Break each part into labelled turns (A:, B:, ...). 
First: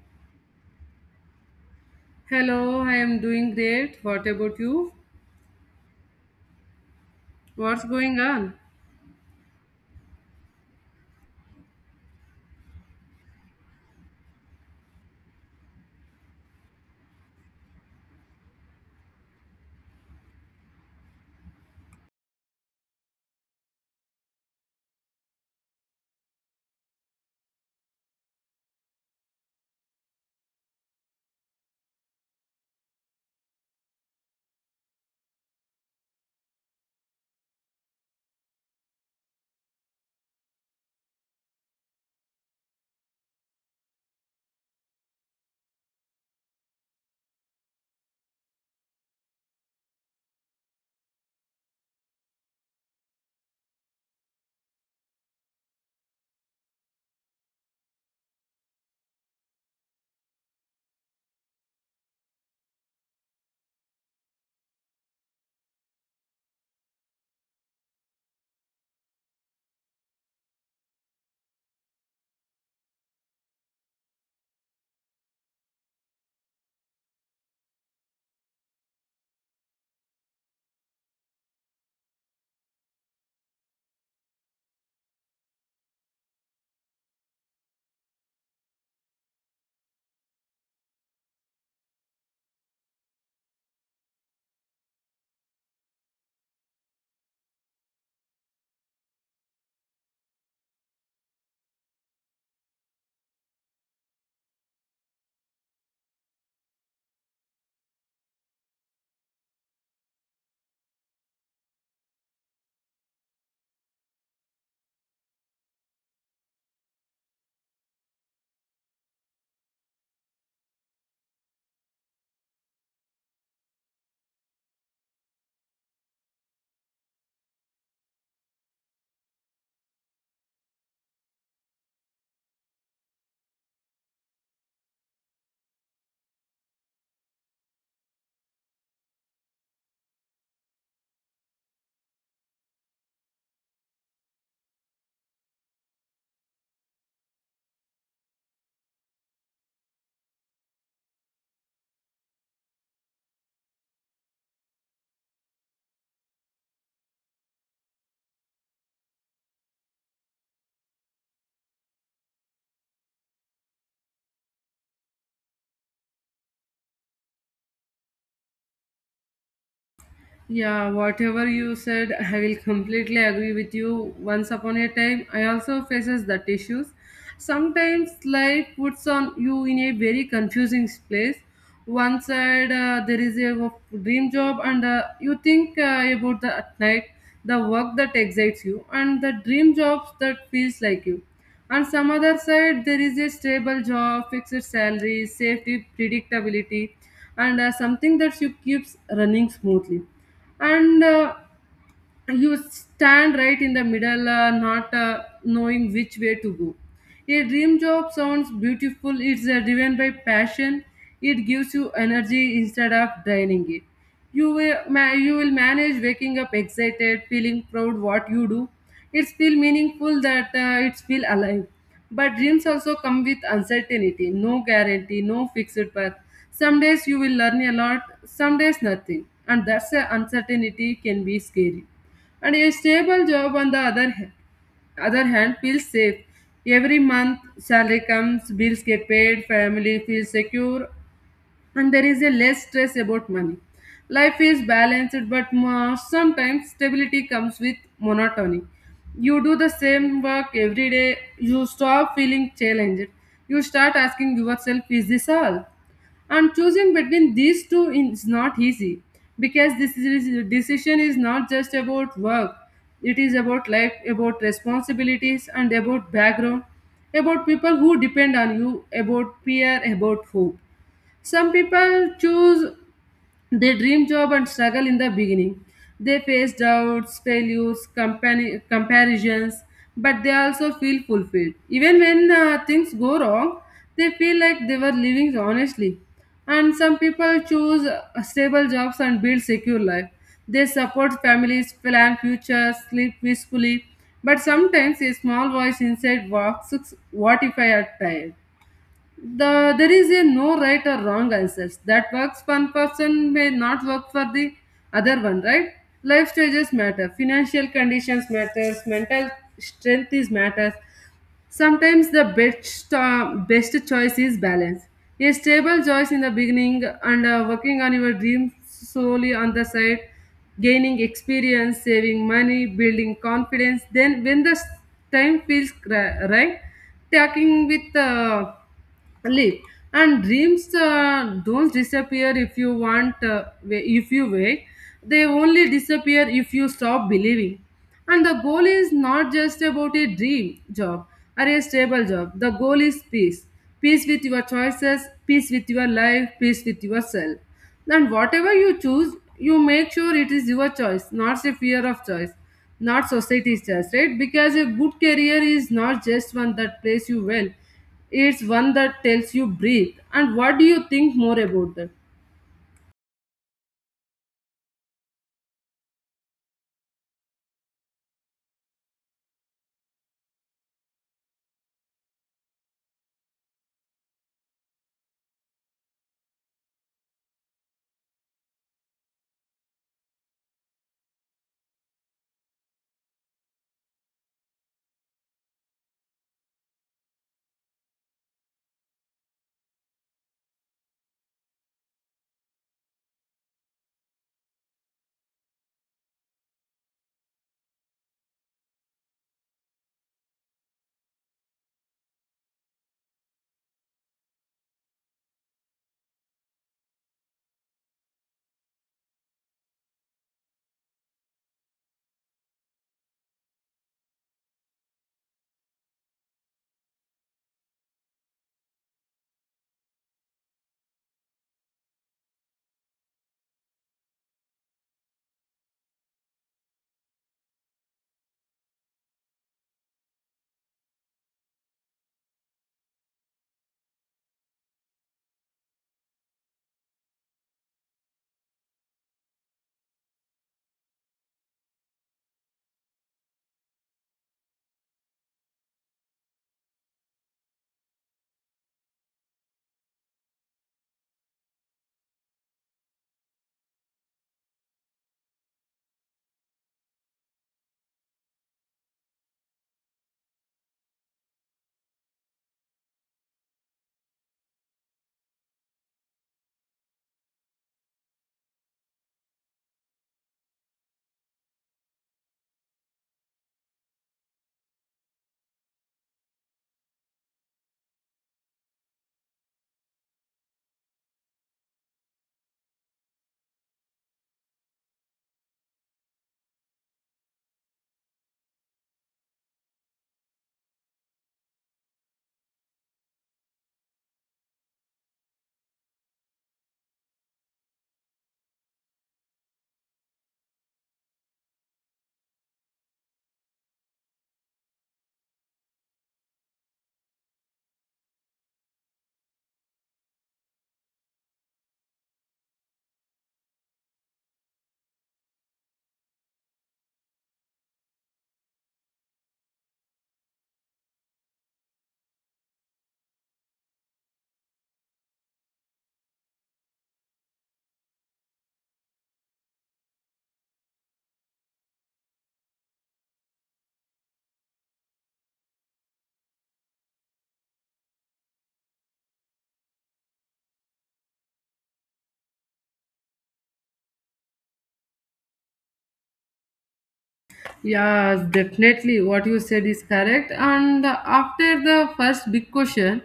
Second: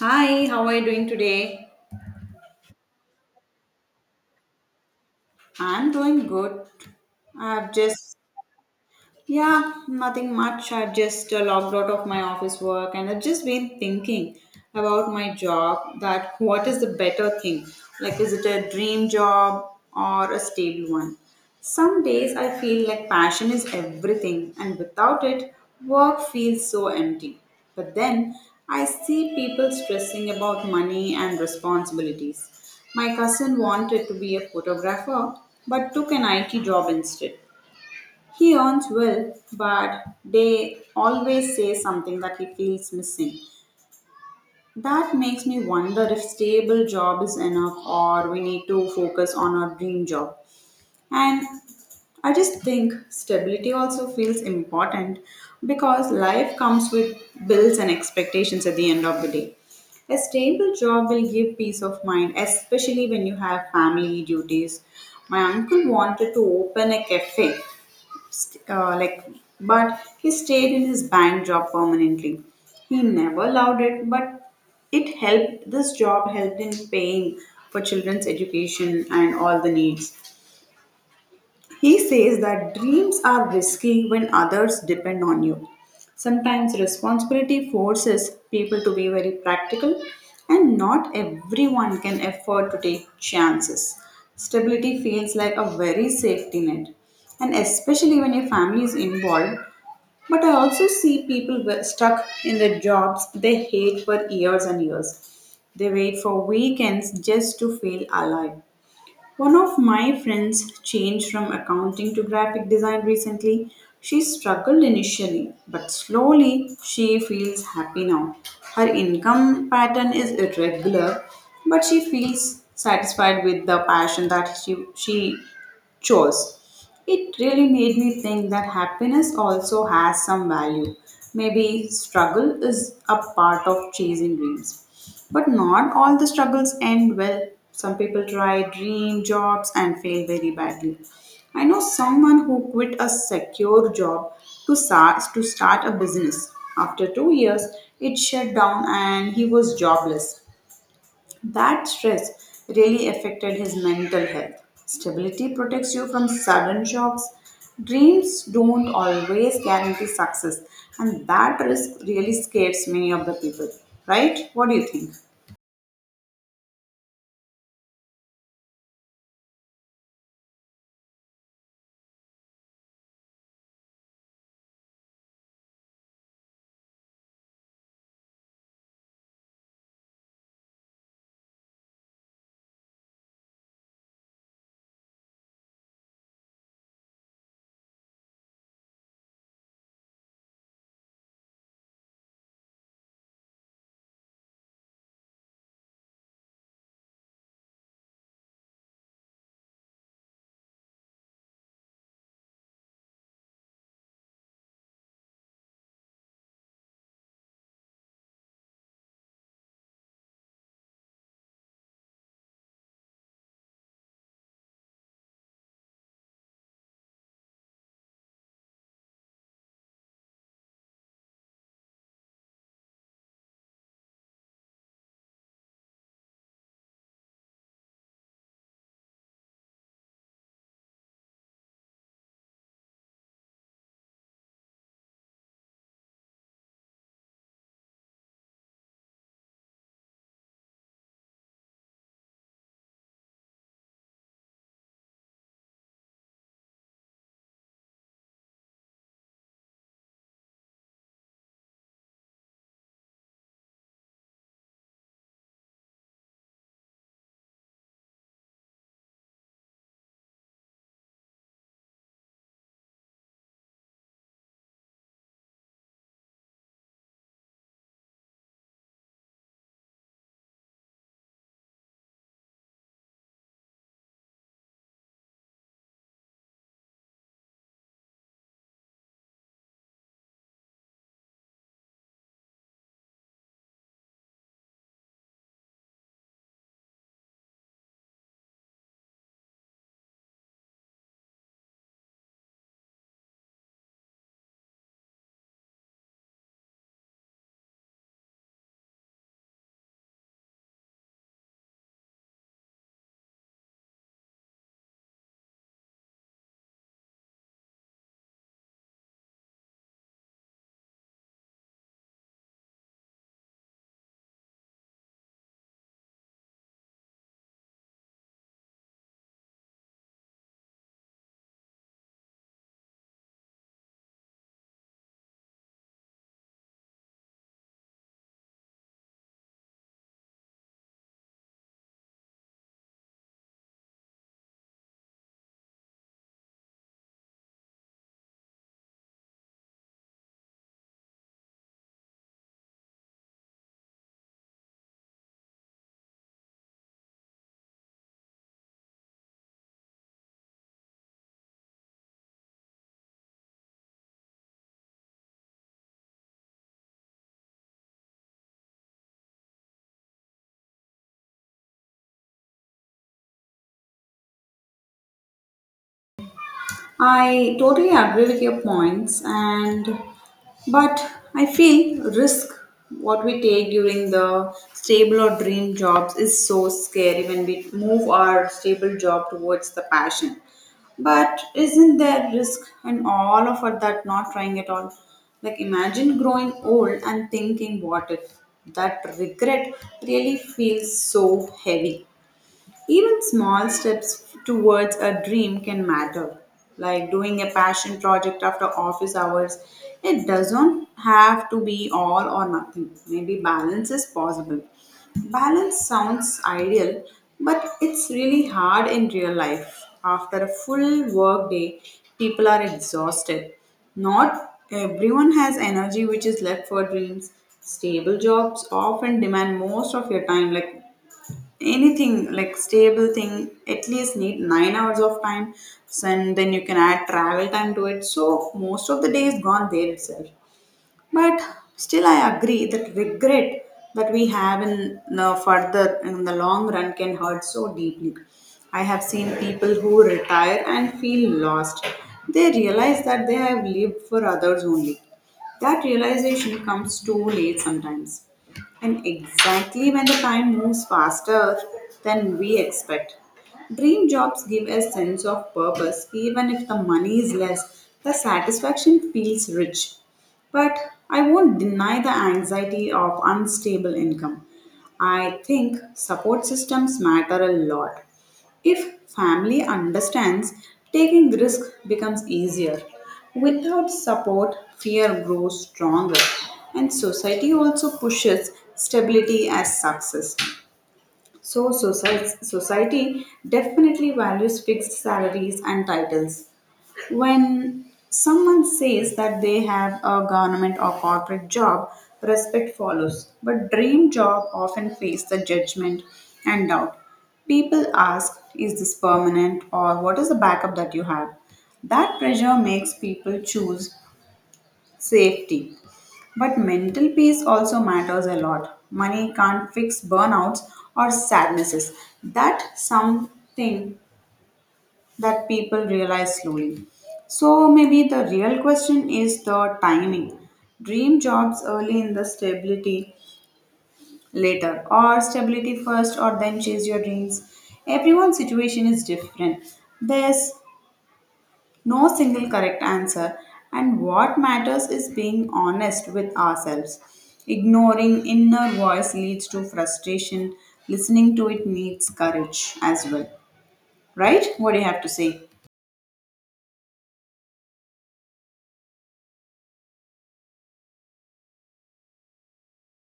A: Hi, how are you doing today?
B: Hello, I am doing great. What about you?
A: I'm doing good. I've
B: What's
A: just
B: going on?
A: yeah, nothing much. I just logged out of my office work, and I've just been thinking about my job, that what is the better thing? Like, is it a dream job or a stable one? Some days I feel like passion is everything, and without it, work feels so empty. But then I see people stressing about money and responsibilities. My cousin wanted to be a photographer, but took an IT job instead. He earns well, but they always say something that he feels missing. That makes me wonder if stable job is enough, or we need to focus on our dream job. And I just think stability also feels important because life comes with bills and expectations at the end of the day. A stable job will give peace of mind, especially when you have family duties. My uncle wanted to open a cafe, st- uh, like but he stayed in his bank job permanently. He never loved it, but it helped, this job helped in paying for children's education and all the needs. He says that dreams are risky when others depend on you. Sometimes responsibility forces people to be very practical, and not everyone can afford to take chances. Stability feels like a very safety net, and especially when your family is involved. But I also see people were stuck in the jobs they hate for years and years. They wait for weekends just to feel alive. One of my friends changed from accounting to graphic design recently. She struggled initially, but slowly she feels happy now. Her income pattern is irregular, but she feels satisfied with the passion that she chose. It really made me think that happiness also has some value. Maybe struggle is a part of chasing dreams. But not all the struggles end well. Some people try dream jobs and fail very badly. I know someone who quit a secure job to start a business. After 2 years, it shut down and he was jobless. That stress really affected his mental health. Stability protects you from sudden shocks. Dreams don't always guarantee success, and that risk really scares many of the people, right? What do you think?
B: Yeah, whatever you said, I will completely agree with you. Once upon a time, I also faces that issues. Sometimes life puts on you in a very confusing place. One side there is a dream job, and you think about the at night the work that excites you and the dream jobs that feels like you. On some other side, there is a stable job, fixed salary, safety, predictability, and something that you keeps running smoothly and you stand right in the middle, not knowing which way to go. A dream job sounds beautiful, it's driven by passion, it gives you energy instead of draining it. You will, you will manage waking up excited, feeling proud what you do. It's feel meaningful that it's feel alive. But dreams also come with uncertainty, no guarantee, no fixed path. Some days you will learn a lot, some days nothing. And that's the uncertainty can be scary, and a stable job on the other hand feels safe. Every month salary comes, bills get paid, family feels secure, and there is a less stress about money. Life is balanced, but sometimes stability comes with monotony. You do the same work every day, you stop feeling challenged, you start asking yourself, is this all? And choosing between these two is not easy, because decision is not just about work, it is about life, about responsibilities, and about background, about people who depend on you, about peer, about hope. Some people choose they dream job and struggle in the beginning. They face doubts, failures, comparisons, but they also feel fulfilled. Even when things go wrong, they feel like they were living honestly. And some people choose stable jobs and build secure life. They support families, plan futures, sleep peacefully. But sometimes a small voice inside asks, "What if I are tired?" There is a no right or wrong answers that works one person may not work for the other one, right? Life stages matter, financial conditions matters, mental strength is matters. Sometimes the best choice is balance, a stable choice in the beginning, and working on your dreams slowly on the side, gaining experience, saving money, building confidence. Then when the time feels right, talking with live, and dreams don't disappear if you want if you wait. They only disappear if you stop believing. And the goal is not just about a dream job or a stable job, the goal is peace. Peace with your choices, peace with your life, peace with yourself. And whatever you choose, you make sure it is your choice, not a fear of choice, not society's choice, right? Because a good career is not just one that plays you well, it's one that tells you breathe. And what do you think more about that?
A: I totally agree with your points, and but I feel risk what we take during the stable or dream jobs is so scary when we move our stable job towards the passion. But isn't there risk in all of it, that not trying at all? Like, imagine growing old and thinking what if, that regret really feels so heavy. Even small steps towards a dream can matter, like doing a passion project after office hours. It doesn't have to be all or nothing. Maybe balance is possible. Balance sounds ideal, but it's really hard in real life. After a full work day, people are exhausted. Not everyone has energy which is left for dreams. Stable jobs often demand most of your time, like anything like stable thing at least need 9 hours of time. So, and then you can add travel time to it, so most of the day is gone there itself. But still, I agree that regret that we have in the further, in the long run, can hurt so deeply. I have seen people who retire and feel lost. They realize that they have lived for others only. That realization comes too late sometimes, and exactly when the time moves faster than we expect. Dream jobs give a sense of purpose; even if the money is less, the satisfaction feels rich. But I won't deny the anxiety of unstable income. I think support systems matter a lot. If family understands, taking risk becomes easier. Without support, fear grows stronger, and society also pushes stability as success. So, society definitely values fixed salaries and titles. When someone says that they have a government or corporate job, respect follows. But dream job often face the judgment and doubt. People ask, is this permanent, or what is the backup that you have? That pressure makes people choose safety, but mental peace also matters a lot. Money can't fix burnouts or sadnesses. That's something that people realize slowly. So maybe the real question is the timing. Dream jobs early in the stability later, or stability first, or then chase your dreams. Everyone's situation is different. There's no single correct answer, and what matters is being honest with ourselves. Ignoring inner voice leads to frustration; listening to it needs courage as well. Right? What do you have to say?
B: Yes, definitely. What you said is correct. And after the first big question,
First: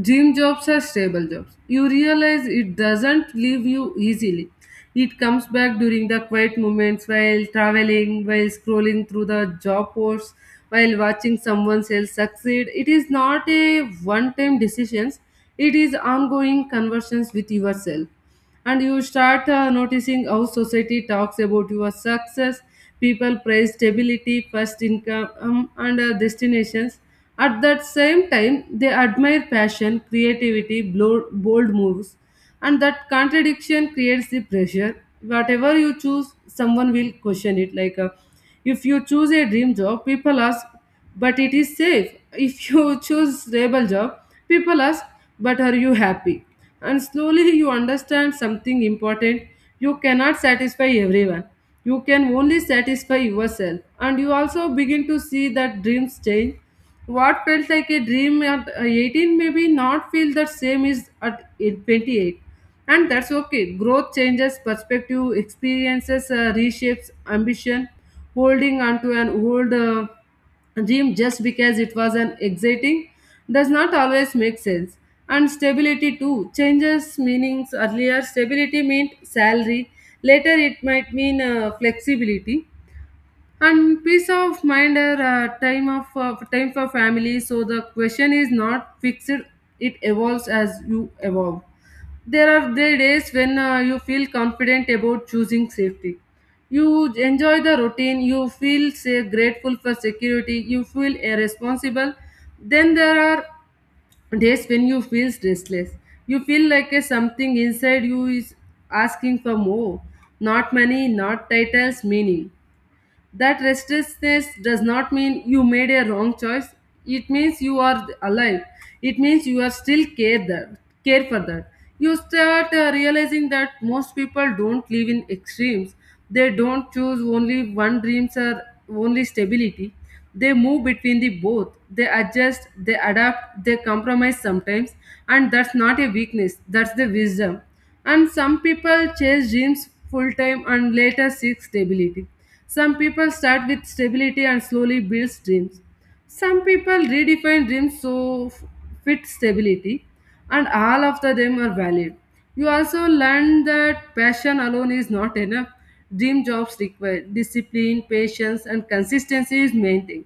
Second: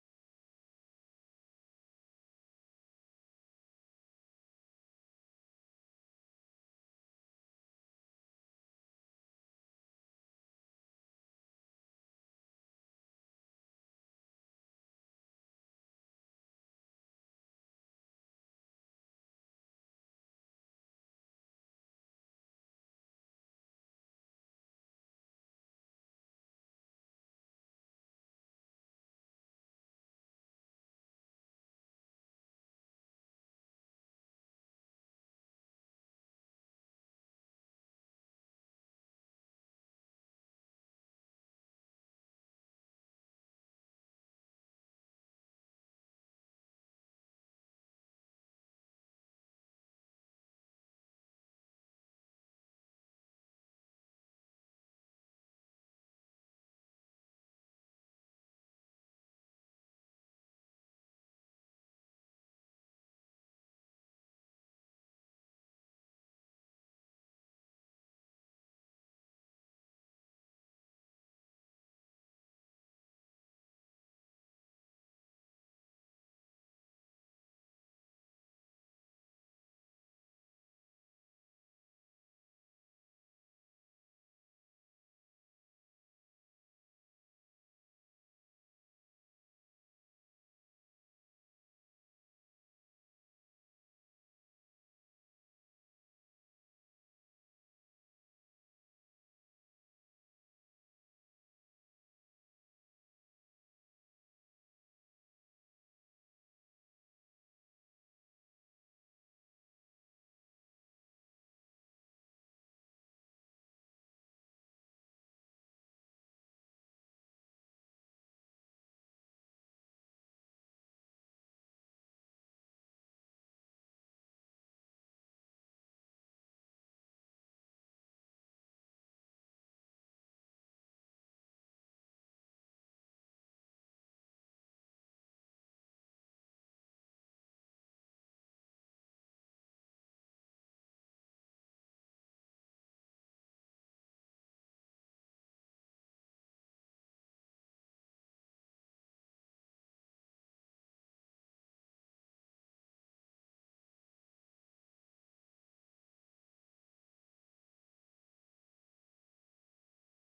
B: dream jobs are stable jobs. You realize it doesn't leave you easily. It comes back during the quiet moments, while traveling, while scrolling through the job posts, while watching someone else succeed. It is not a one time decisions. It is ongoing conversations with yourself. And you start noticing how society talks about your success. People praise stability first, income, and destinations. At that same time they admire passion, creativity, bold moves. And that contradiction creates the pressure. Whatever you choose, someone will question it. If you choose a dream job, people ask, but it is safe. If you choose stable job, people ask, but are you happy? And slowly you understand something important. You cannot satisfy everyone. You can only satisfy yourself. And you also begin to see that dreams change. What felt like a dream at 18 maybe not feel the same is at 28. And that's okay. Growth changes perspective, experiences reshapes ambition. Holding onto an old gym just because it was an exciting does not always make sense. And stability too changes meanings. Earlier stability meant salary, later it might mean flexibility and peace of mind, or time for family. So the question is not fixed, it evolves as you evolve. There are the days when you feel confident about choosing safety. You enjoy the routine, you feel say, grateful for security, you feel irresponsible. Then there are days when you feel restless. You feel like a something inside you is asking for more. Not money, not titles, meaning. That restlessness does not mean you made a wrong choice. It means you are alive. It means you are still care that care for that. You start realizing that most people don't live in extremes. They don't choose only one dreams or only stability. They move between the both. They adjust, they adapt, they compromise sometimes, and that's not a weakness. That's the wisdom. And some people chase dreams full time and later seek stability. Some people start with stability and slowly build dreams. Some people redefine dreams fit stability, and all of the them are valid. You also learn that passion alone is not enough. Dream jobs require discipline, patience, and consistency is main thing.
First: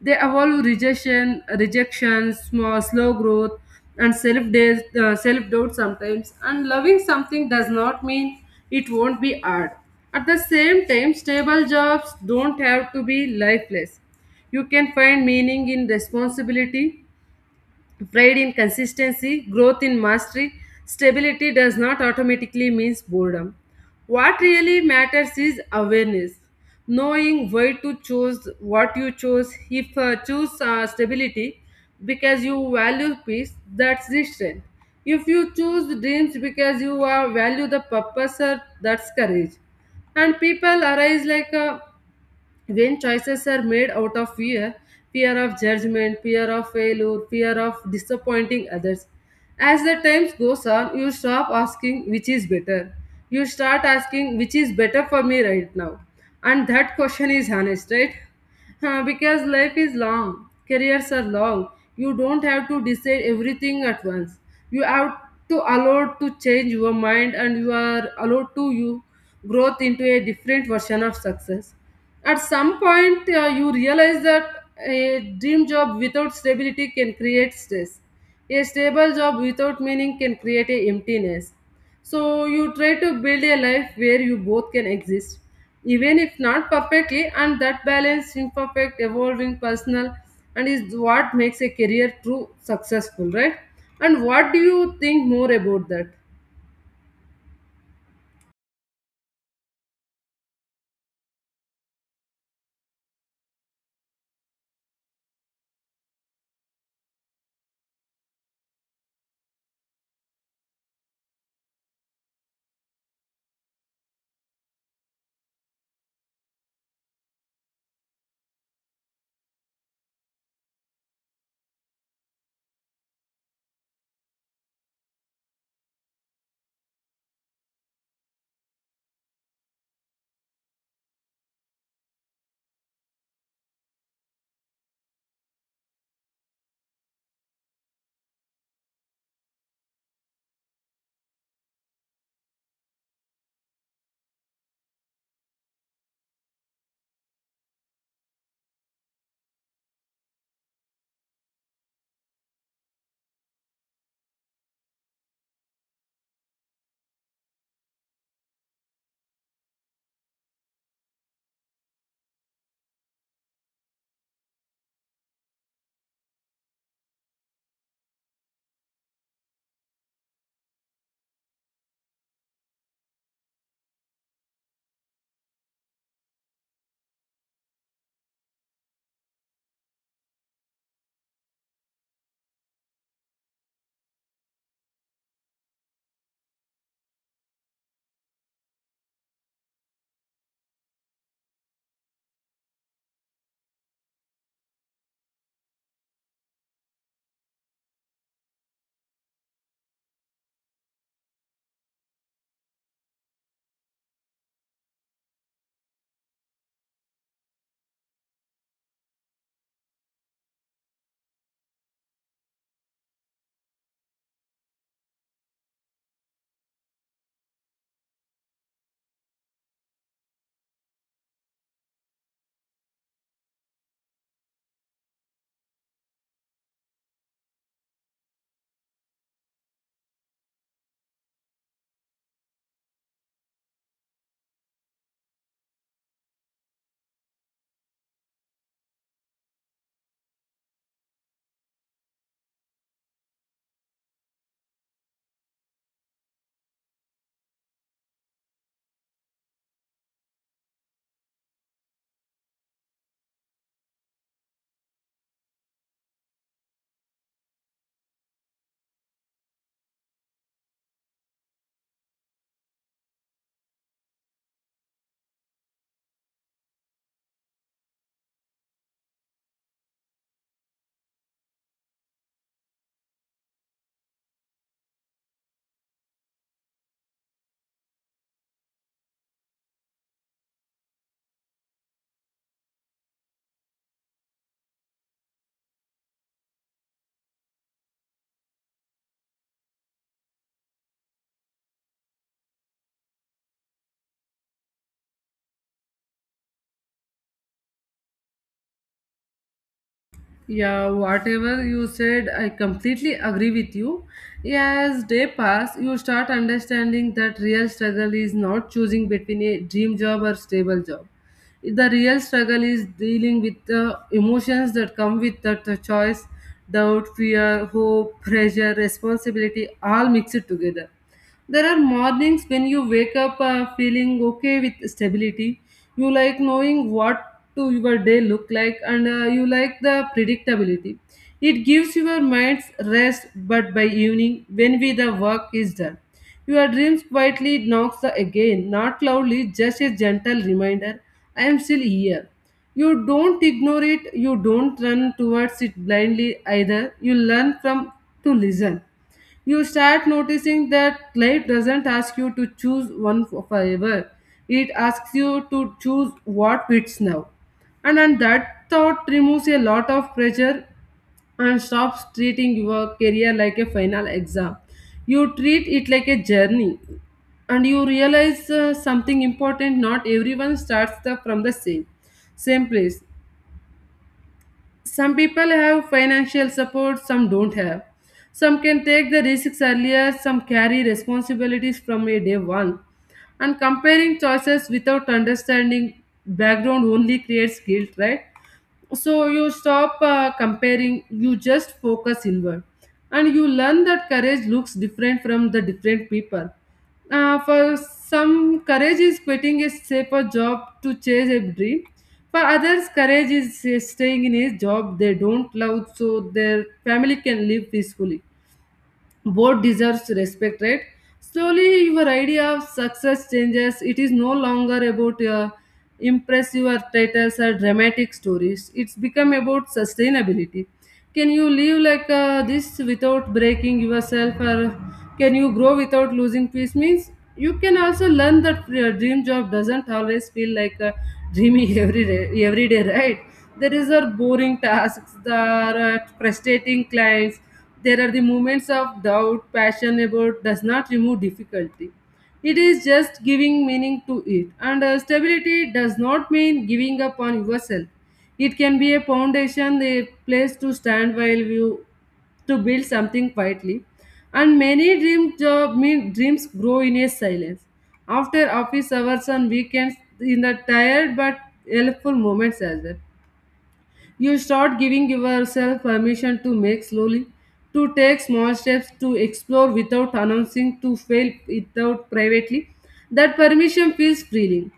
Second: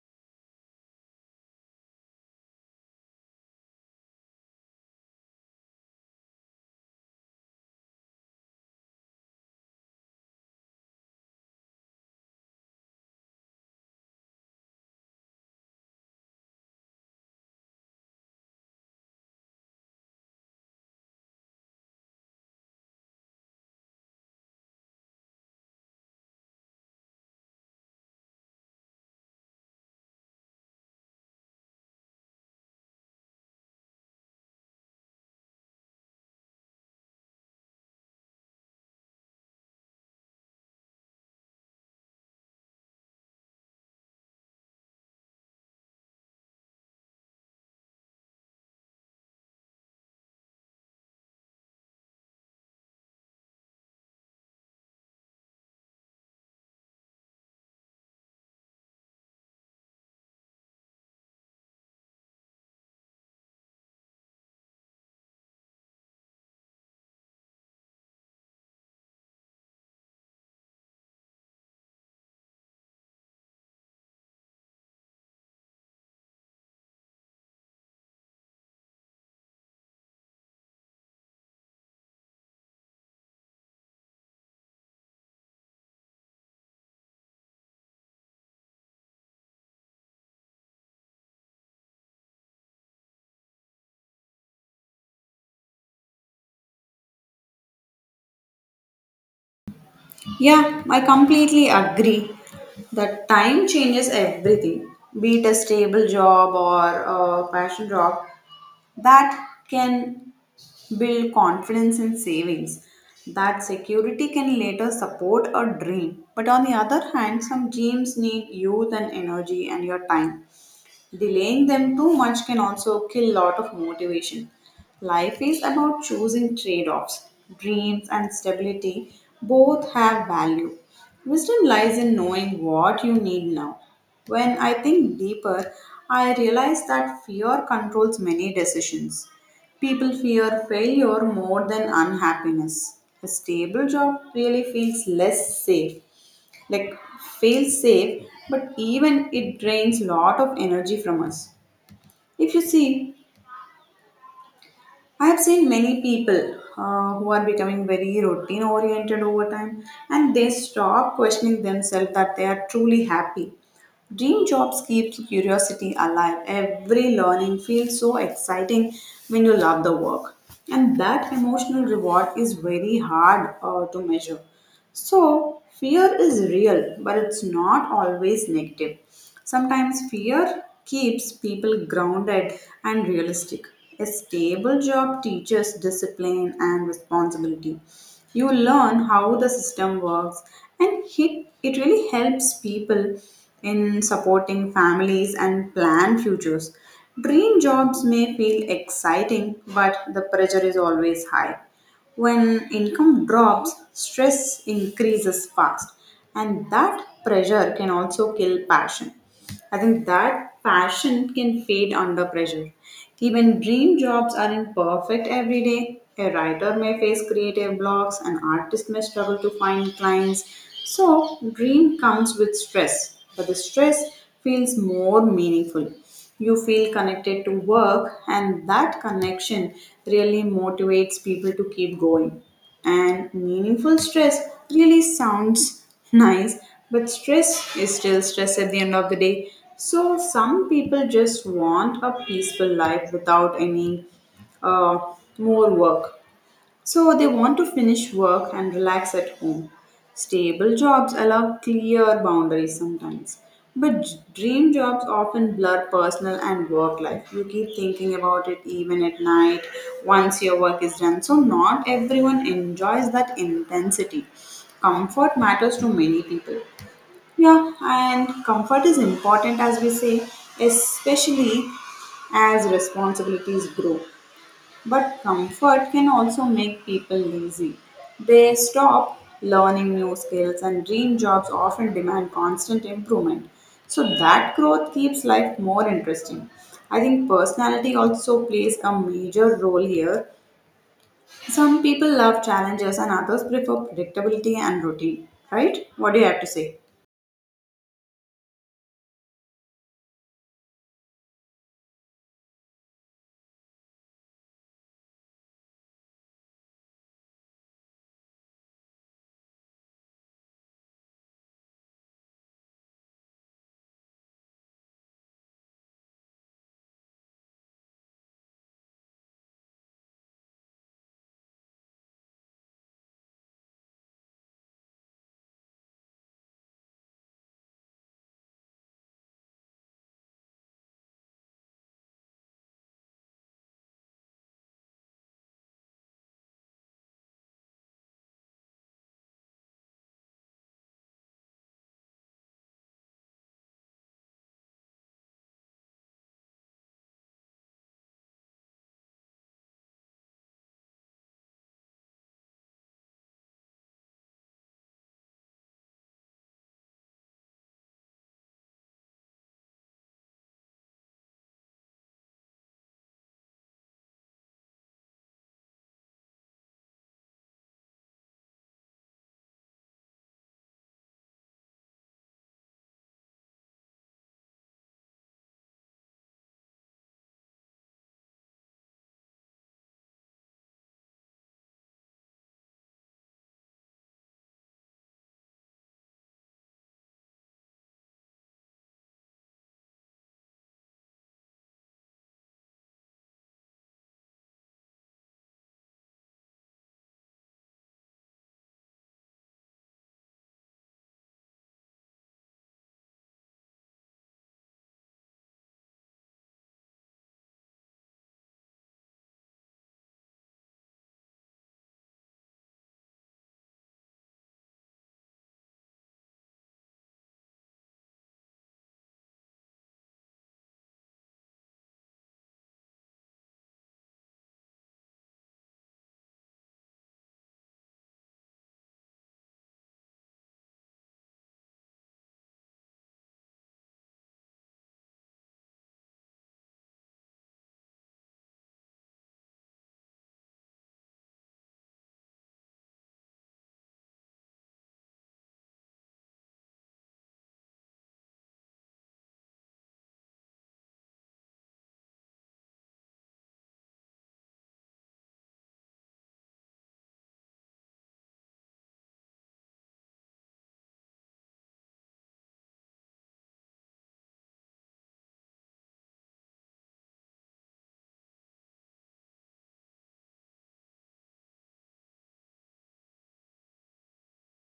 B: They evolve rejection, rejection, small slow growth, and self doubt sometimes. And loving something does not mean it won't be hard. At the same time, stable jobs don't have to be lifeless. You can find meaning in responsibility, pride in consistency, growth in mastery. Stability does not automatically mean boredom. What really matters is awareness, knowing why to choose what you chose. If choose stability because you value peace, that's the strength. If you choose dreams because you value the purpose, that's courage. And people arise like a when choices are made out of fear, fear of judgment, fear of failure, fear of disappointing others. As the time goes on, you stop asking which is better, you start asking which is better for me right now. And that question is honest, right? Huh, because life is long, careers are long. You don't have to decide everything at once. You have to allowed to change your mind, and you are allowed to you growth into a different version of success. At some point, you realize that a dream job without stability can create stress. A stable job without meaning can create a emptiness. So you try to build a life where you both can exist, even if not perfectly, and that balance, imperfect, evolving, personal, and is what makes a career true successful, right? And what do you think more about that?
A: Yeah, I completely agree that time changes everything, be it a stable job or a passion job, that can build confidence in savings. That security can later support a dream. But on the other hand, some dreams need youth and energy and your time. Delaying them too much can also kill a lot of motivation. Life is about choosing trade offs. Dreams and stability both have value. Wisdom lies in knowing what you need now. When I think deeper, I realize that fear controls many decisions. People fear failure more than unhappiness. A stable job really feels less safe, like fail safe, but even it drains lot of energy from us. If you see, I have seen many people who are becoming very routine oriented over time, and they stop questioning themselves that they are truly happy. Dream jobs keep curiosity alive; every learning feels so exciting when you love the work, and that emotional reward is very hard to measure. So, fear is real, but it's not always negative. Sometimes fear keeps people grounded and realistic. A stable job teaches discipline and responsibility. You learn how the system works, and it really helps people in supporting families and plan futures. Dream jobs may feel exciting, but the pressure is always high. When income drops, stress increases fast, and that pressure can also kill passion. I think that passion can fade under pressure. Even dream jobs aren't perfect every day. A writer may face creative blocks, an artist may struggle to find clients. So, dream comes with stress, but the stress feels more meaningful. You feel connected to work, and that connection really motivates people to keep going. And meaningful stress really sounds nice, but stress is still stress at the end of the day. So, some people just want a peaceful life without any uh, more work, so they want to finish work and relax at home. Stable jobs allow clear boundaries sometimes. But dream jobs often blur personal and work life. You keep thinking about it even at night once your work is done. So, not everyone enjoys that intensity. Comfort matters to many people. Yeah, and comfort is important as we say, especially as responsibilities grow. But comfort can also make people lazy. They stop learning new skills, and dream jobs often demand constant improvement. So, that growth keeps life more interesting. I think personality also plays a major role here. Some people love challenges, and others prefer predictability and routine, right? What do you have to say?
B: Yeah, whatever you said, I completely agree with you. As day pass, you start understanding that real struggle is not choosing between a dream job or stable job. The real struggle is dealing with the emotions that come with that choice, doubt, fear, hope, pressure, responsibility, all mixed together. There are mornings when you wake up feeling okay with stability. You like knowing what to your day look like, and you like the predictability. It gives your minds rest, but by evening when we the work is done. Your dreams quietly knocks the again, not loudly, just a gentle reminder. I am still here. You don't ignore it, you don't run towards it blindly either. You learn from to listen. You start noticing that life doesn't ask you to choose one for forever. It asks you to choose what fits now. And that thought removes a lot of pressure and stops treating your career like a final exam. You treat it like a journey. And you realize something important, not everyone starts the, from the same place. Some people have financial support, some don't have. Some can take the risks earlier, some carry responsibilities from a day one. And comparing choices without understanding background only creates guilt, right? So you stop comparing, you just focus inward. And you learn that courage looks different from the different people. For some, courage is quitting a safer job to chase a dream. For others, courage is staying in a job they don't love so their family can live peacefully. Both deserves respect, right? Slowly your idea of success changes. It is no longer about impressive or titles or dramatic stories, it's become about sustainability. Can you live like this without breaking yourself, or can you grow without losing peace means? You can also learn that your dream job doesn't always feel like a dreamy every day, every day, right? There is a boring tasks, there are frustrating clients, there are the moments of doubt, passion about does not remove difficulty. It is just giving meaning to it. And stability does not mean giving up on yourself. It can be a foundation, a place to stand while you to build something quietly. And many dream job mean dreams grow in a silence. After office hours on weekends, in the tired but helpful moments as well. You start giving yourself permission to make slowly, to take small steps, to explore without announcing, to fail without privately. That permission feels freeing.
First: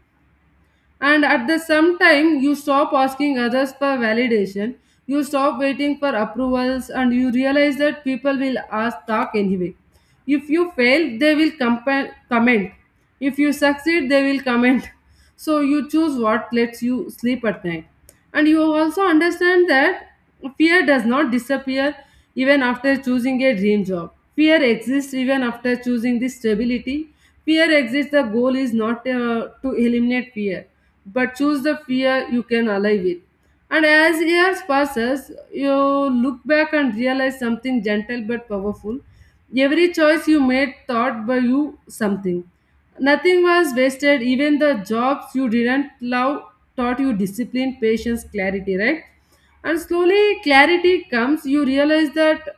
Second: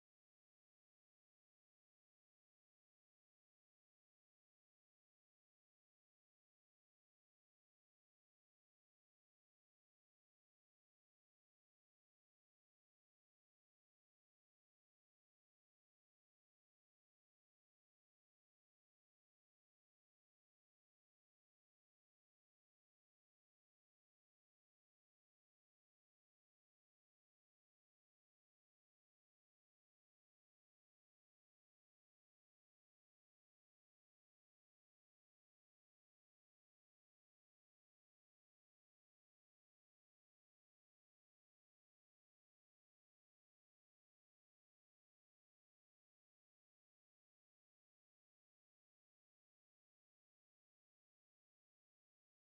B: And at the same time, you stop asking others for validation. You stop waiting for approvals and you realize that people will ask talk anyway. If you fail, they will comment. If you succeed, they will comment. So you choose what lets you sleep at night. And you also understand that fear does not disappear even after choosing a dream job. Fear exists even after choosing this stability. Fear exists. The goal is not to eliminate fear, but choose the fear you can alive with. And as years passes, you look back and realize something gentle but powerful. Every choice you made taught by you something. Nothing was wasted, even the jobs you didn't love taught you discipline, patience, clarity, right? And slowly clarity comes, you realize that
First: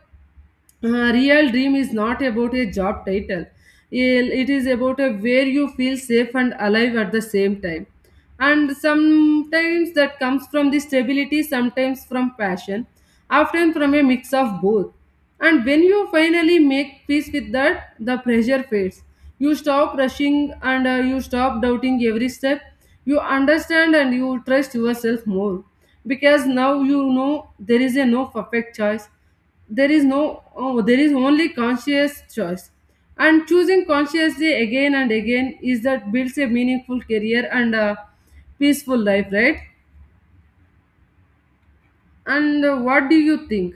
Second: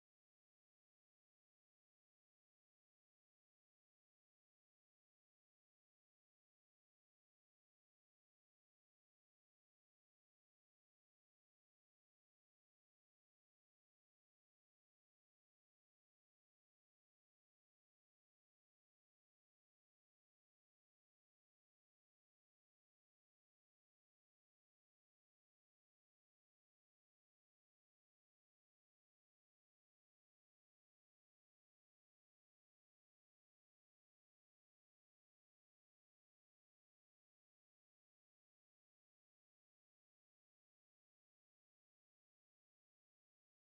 B: real dream is not about a job title, it is about a where you feel safe and alive at the same time, and sometimes that comes from the stability, sometimes from passion, often from a mix of both. And when you finally make peace with that, the pressure fades. You stop rushing and you stop doubting every step. You understand and you trust yourself more, because now you know there is a no perfect choice. There is no there is only conscious choice, and choosing consciously again and again is that builds a meaningful career and a peaceful life, right? And what do you think?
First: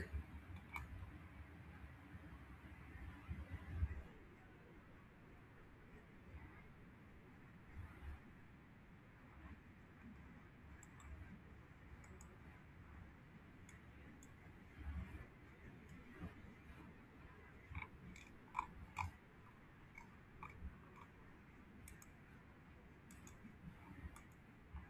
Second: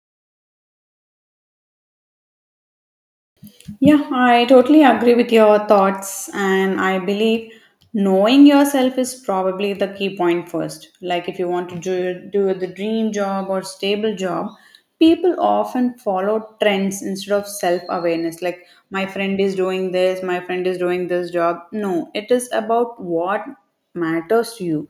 A: Yeah, I totally agree with your thoughts, and I believe knowing yourself is probably the key point first. Like, if you want to do, do the dream job or stable job, people often follow trends instead of self awareness. Like, my friend is doing this, my friend is doing this job. No, it is about what matters to you.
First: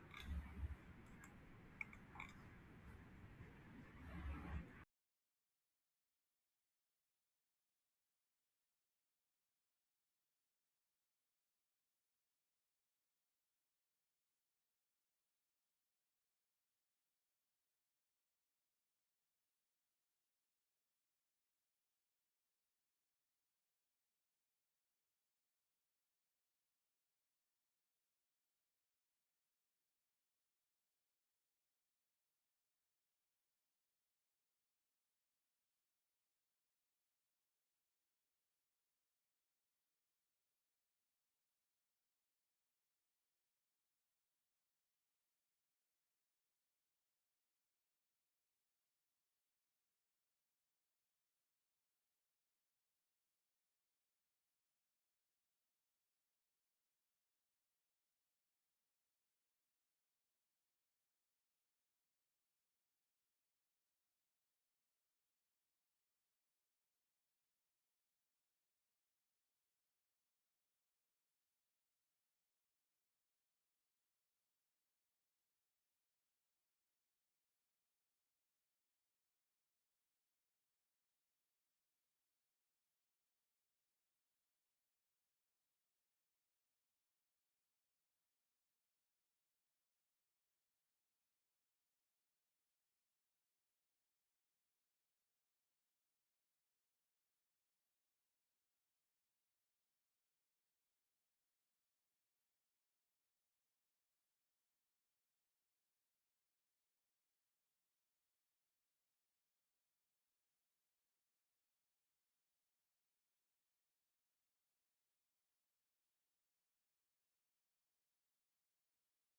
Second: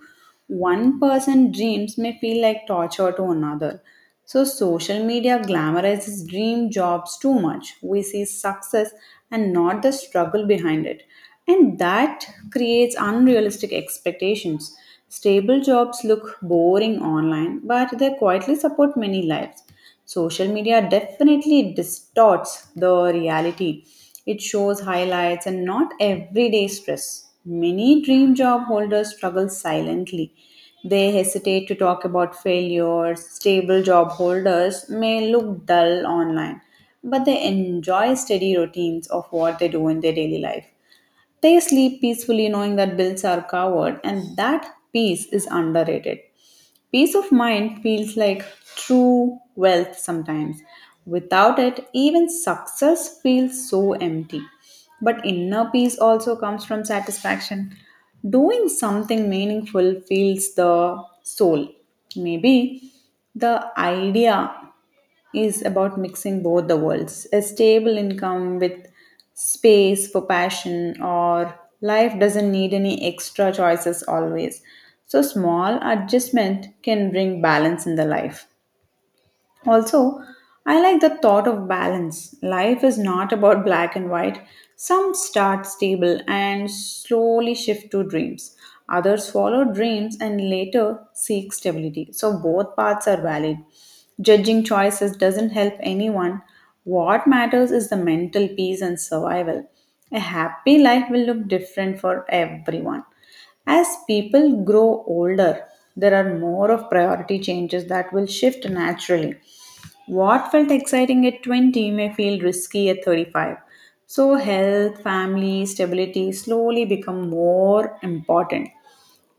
A: One person dreams may feel like torture to another. So, social media glamorizes dream jobs too much. We see success and not the struggle behind it. And that creates unrealistic expectations. Stable jobs look boring online, but they quietly support many lives. Social media definitely distorts the reality. It shows highlights and not everyday stress. Many dream job holders struggle silently; they hesitate to talk about failures. Stable job holders may look dull online, but they enjoy steady routines of what they do in their daily life. They sleep peacefully knowing that bills are covered, and that peace is underrated. Peace of mind feels like true wealth sometimes. Without it, even success feels so empty. But inner peace also comes from satisfaction. Doing something meaningful fills the soul. Maybe the idea is about mixing both the worlds, a stable income with space for passion, or life doesn't need any extra choices always. So small adjustment can bring balance in the life. Also, I like the thought of balance. Life is not about black and white. Some start stable and slowly shift to dreams. Others follow dreams and later seek stability. So both paths are valid. Judging choices doesn't help anyone. What matters is the mental peace and survival. A happy life will look different for everyone. As people grow older, there are more of priority changes that will shift naturally. What felt exciting at 20 may feel risky at 35. So, health, family, stability slowly become more important.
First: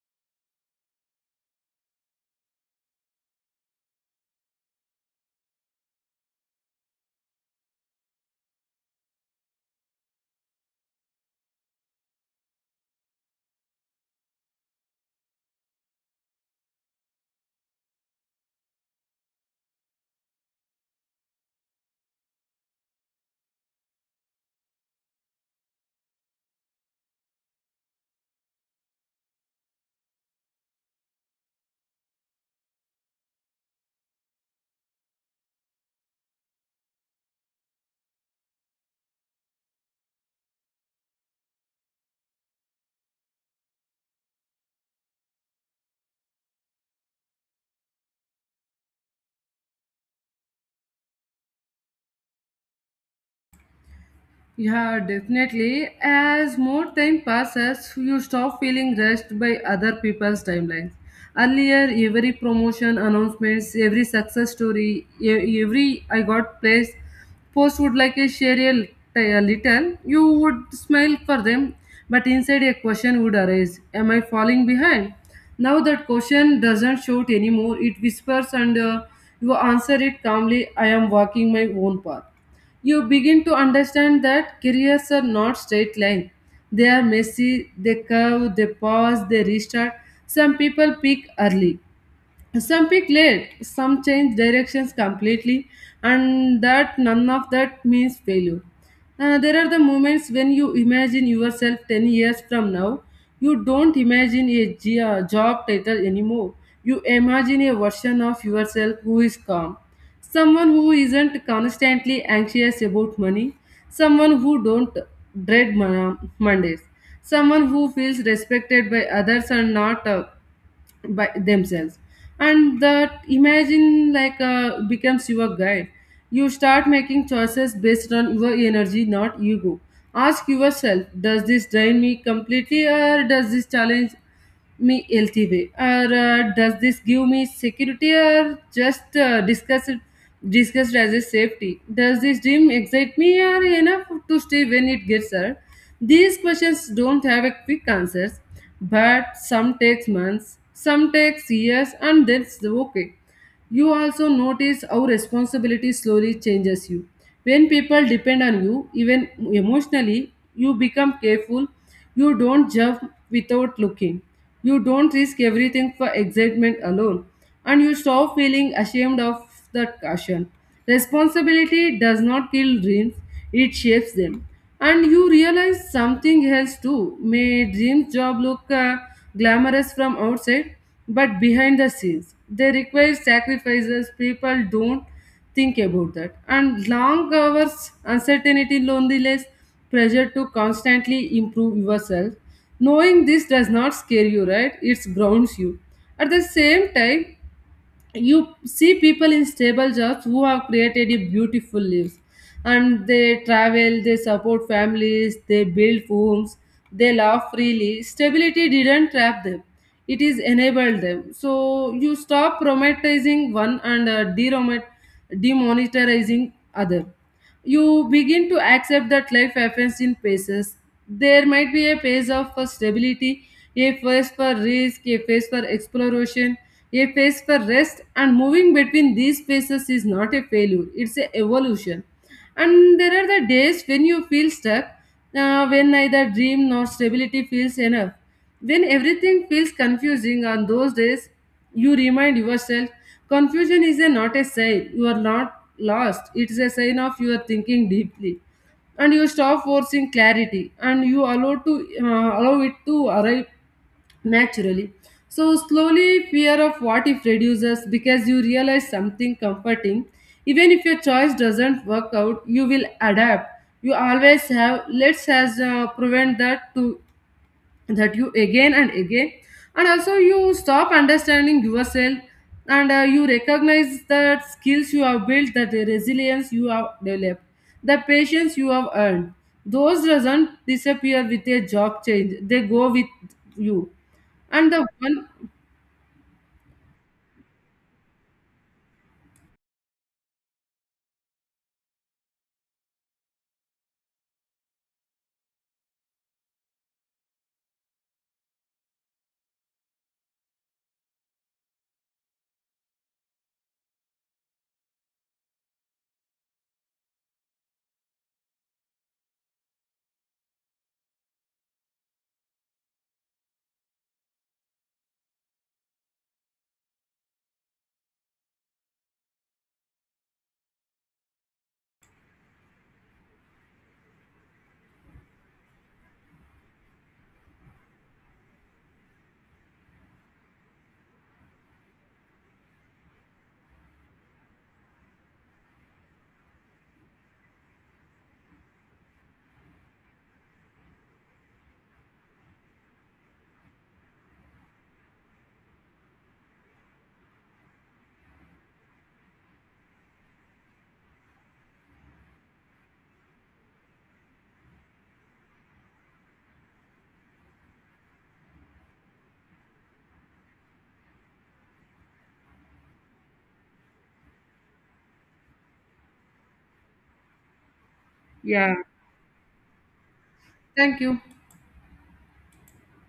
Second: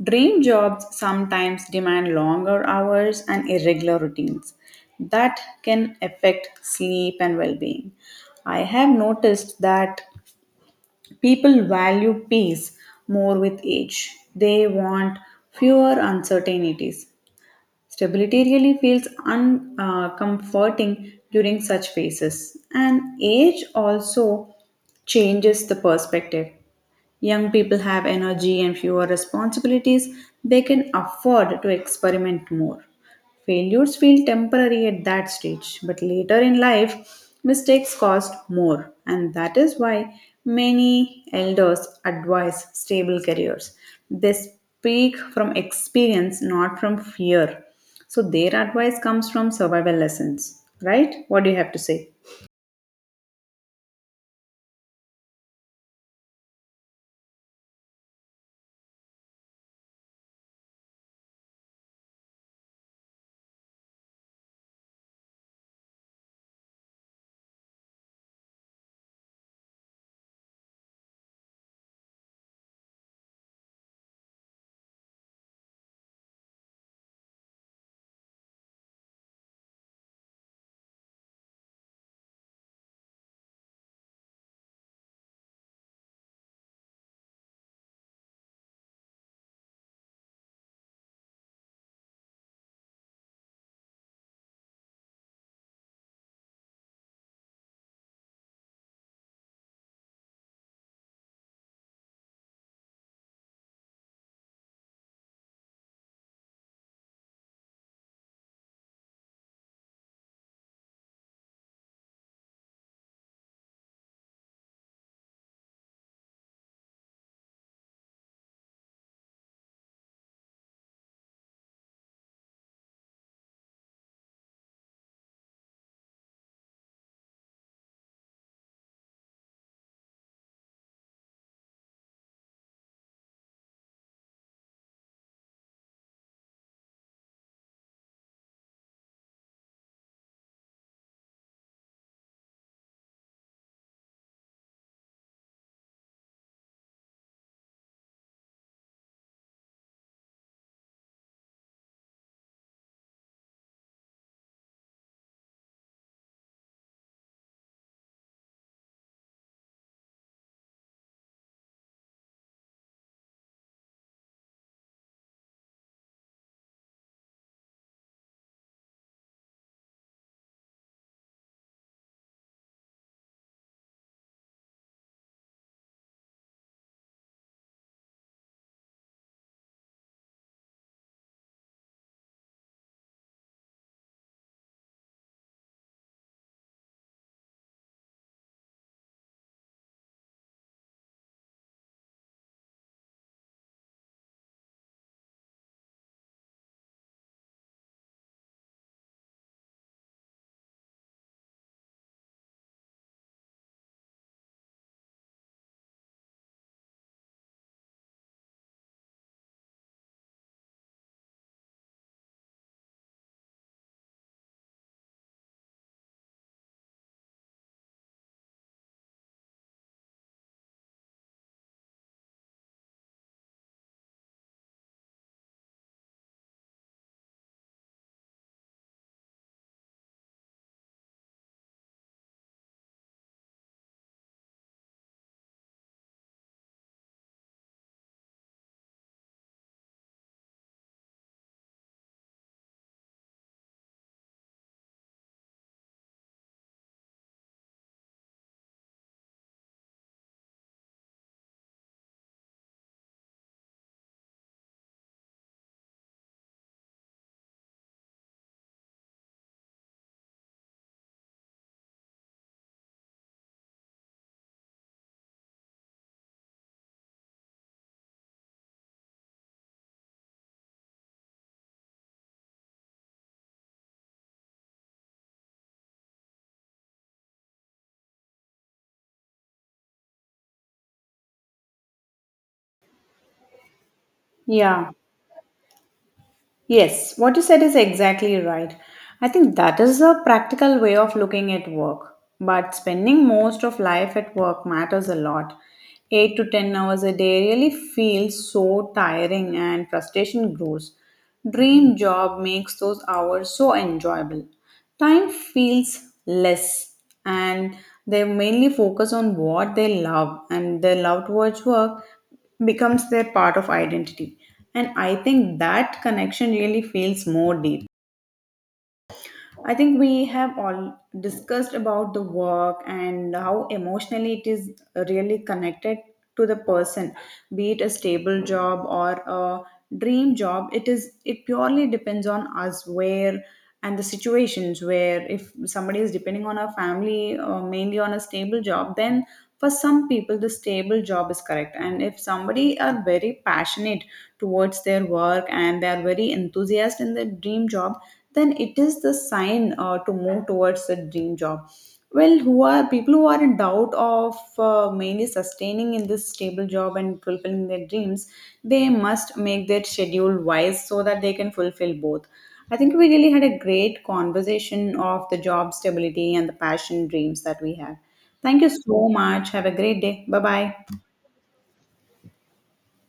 A: Dream jobs sometimes demand longer hours and irregular routines that can affect sleep and well being. I have noticed that people value peace more with age. They want fewer uncertainties. Stability really feels uncomforting comforting during such phases. And age also changes the perspective. Young people have energy and fewer responsibilities. They can afford to experiment more. Failures feel temporary at that stage, but later in life, mistakes cost more, and that is why many elders advise stable careers. They speak from experience, not from fear. So, their advice comes from survival lessons, right? What do you have to say?
B: Yeah, definitely. As more time passes, you stop feeling rushed by other people's timelines. Earlier, every promotion announcements, every success story, every I got place post would like a share a a little. You would smile for them, but inside a question would arise: am I falling behind? Now that question doesn't shout anymore. It whispers, and you answer it calmly. I am walking my own path. You begin to understand that careers are not straight line. They are messy, they curve, they pause, they restart. Some people peak early, some pick late, some change directions completely, and that none of that means failure. There are the moments when you imagine yourself 10 years from now. You don't imagine a job title anymore. You imagine a version of yourself who is calm, someone who isn't constantly anxious about money, someone who don't dread Mondays, someone who feels respected by others and not by themselves. And that imagine like becomes your guide. You start making choices based on your energy not ego. Ask yourself, does this drain me completely or does this challenge me LTV? Or does this give me security or just discussed as a safety? Does this dream excite me or enough to stay when it gets hurt? These questions don't have a quick answers, but some takes months, some takes years, and that's the okay. You also notice how responsibility slowly changes you. When people depend on you, even emotionally, you become careful. You don't jump without looking. You don't risk everything for excitement alone. And you stop feeling ashamed of that caution. Responsibility does not kill dreams, it shapes them. And you realize something else too. May dreams job look glamorous from outside, but behind the scenes, they require sacrifices people don't think about that. And long hours, uncertainty, loneliness, pressure to constantly improve yourself. Knowing this does not scare you, right? It grounds you. At the same time, you see people in stable jobs who have created a beautiful lives, and they travel, they support families, they build homes, they laugh freely. Stability didn't trap them, it is enabled them. So you stop romanticizing one and demonetizing other. You begin to accept that life happens in phases. There might be a phase of for stability, a phase for risk, a phase for exploration, a phase for rest, and moving between these phases is not a failure, it's an evolution. And there are the days when you feel stuck, when neither dream nor stability feels enough. When everything feels confusing on those days, you remind yourself confusion is a, not a sign you are not lost, it's a sign of you are thinking deeply. And you stop forcing clarity and you allow it to arrive naturally. So, slowly, fear of what if reduces because you realize something comforting. Even if your choice doesn't work out, you will adapt. You always have, prevent that to that you again and again. And also you stop understanding yourself, and you recognize the skills you have built, that the resilience you have developed, the patience you have earned, those doesn't disappear with a job change, they go with you and the
A: Yeah.
B: one.
A: Yes, what you said is exactly right. I think that is a practical way of looking at work. But spending most of life at work matters a lot. 8 to 10 hours a day really feels so tiring and frustration grows. Dream job makes those hours so enjoyable. Time feels less, and they mainly focus on what they love, and their loved one's work becomes their part of identity. And I think that connection really feels more deep. I think we have all discussed about the work and how emotionally it is really connected to the person, be it a stable job or a dream job. It is, it purely depends on us where and the situations where if somebody is depending on a family mainly on a stable job, then for some people the stable job is correct. And if somebody are very passionate towards their work and they are very enthusiastic in their dream job, then it is the sign to move towards a dream job. Well, who are people who are in doubt of mainly sustaining in this stable job and fulfilling their dreams, they must make their schedule wise so that they can fulfill both. I think we really had a great conversation of the job stability and the passion dreams that we have. Thank you
B: Yeah,
A: so much. Have a great day. Bye bye.
B: thank you.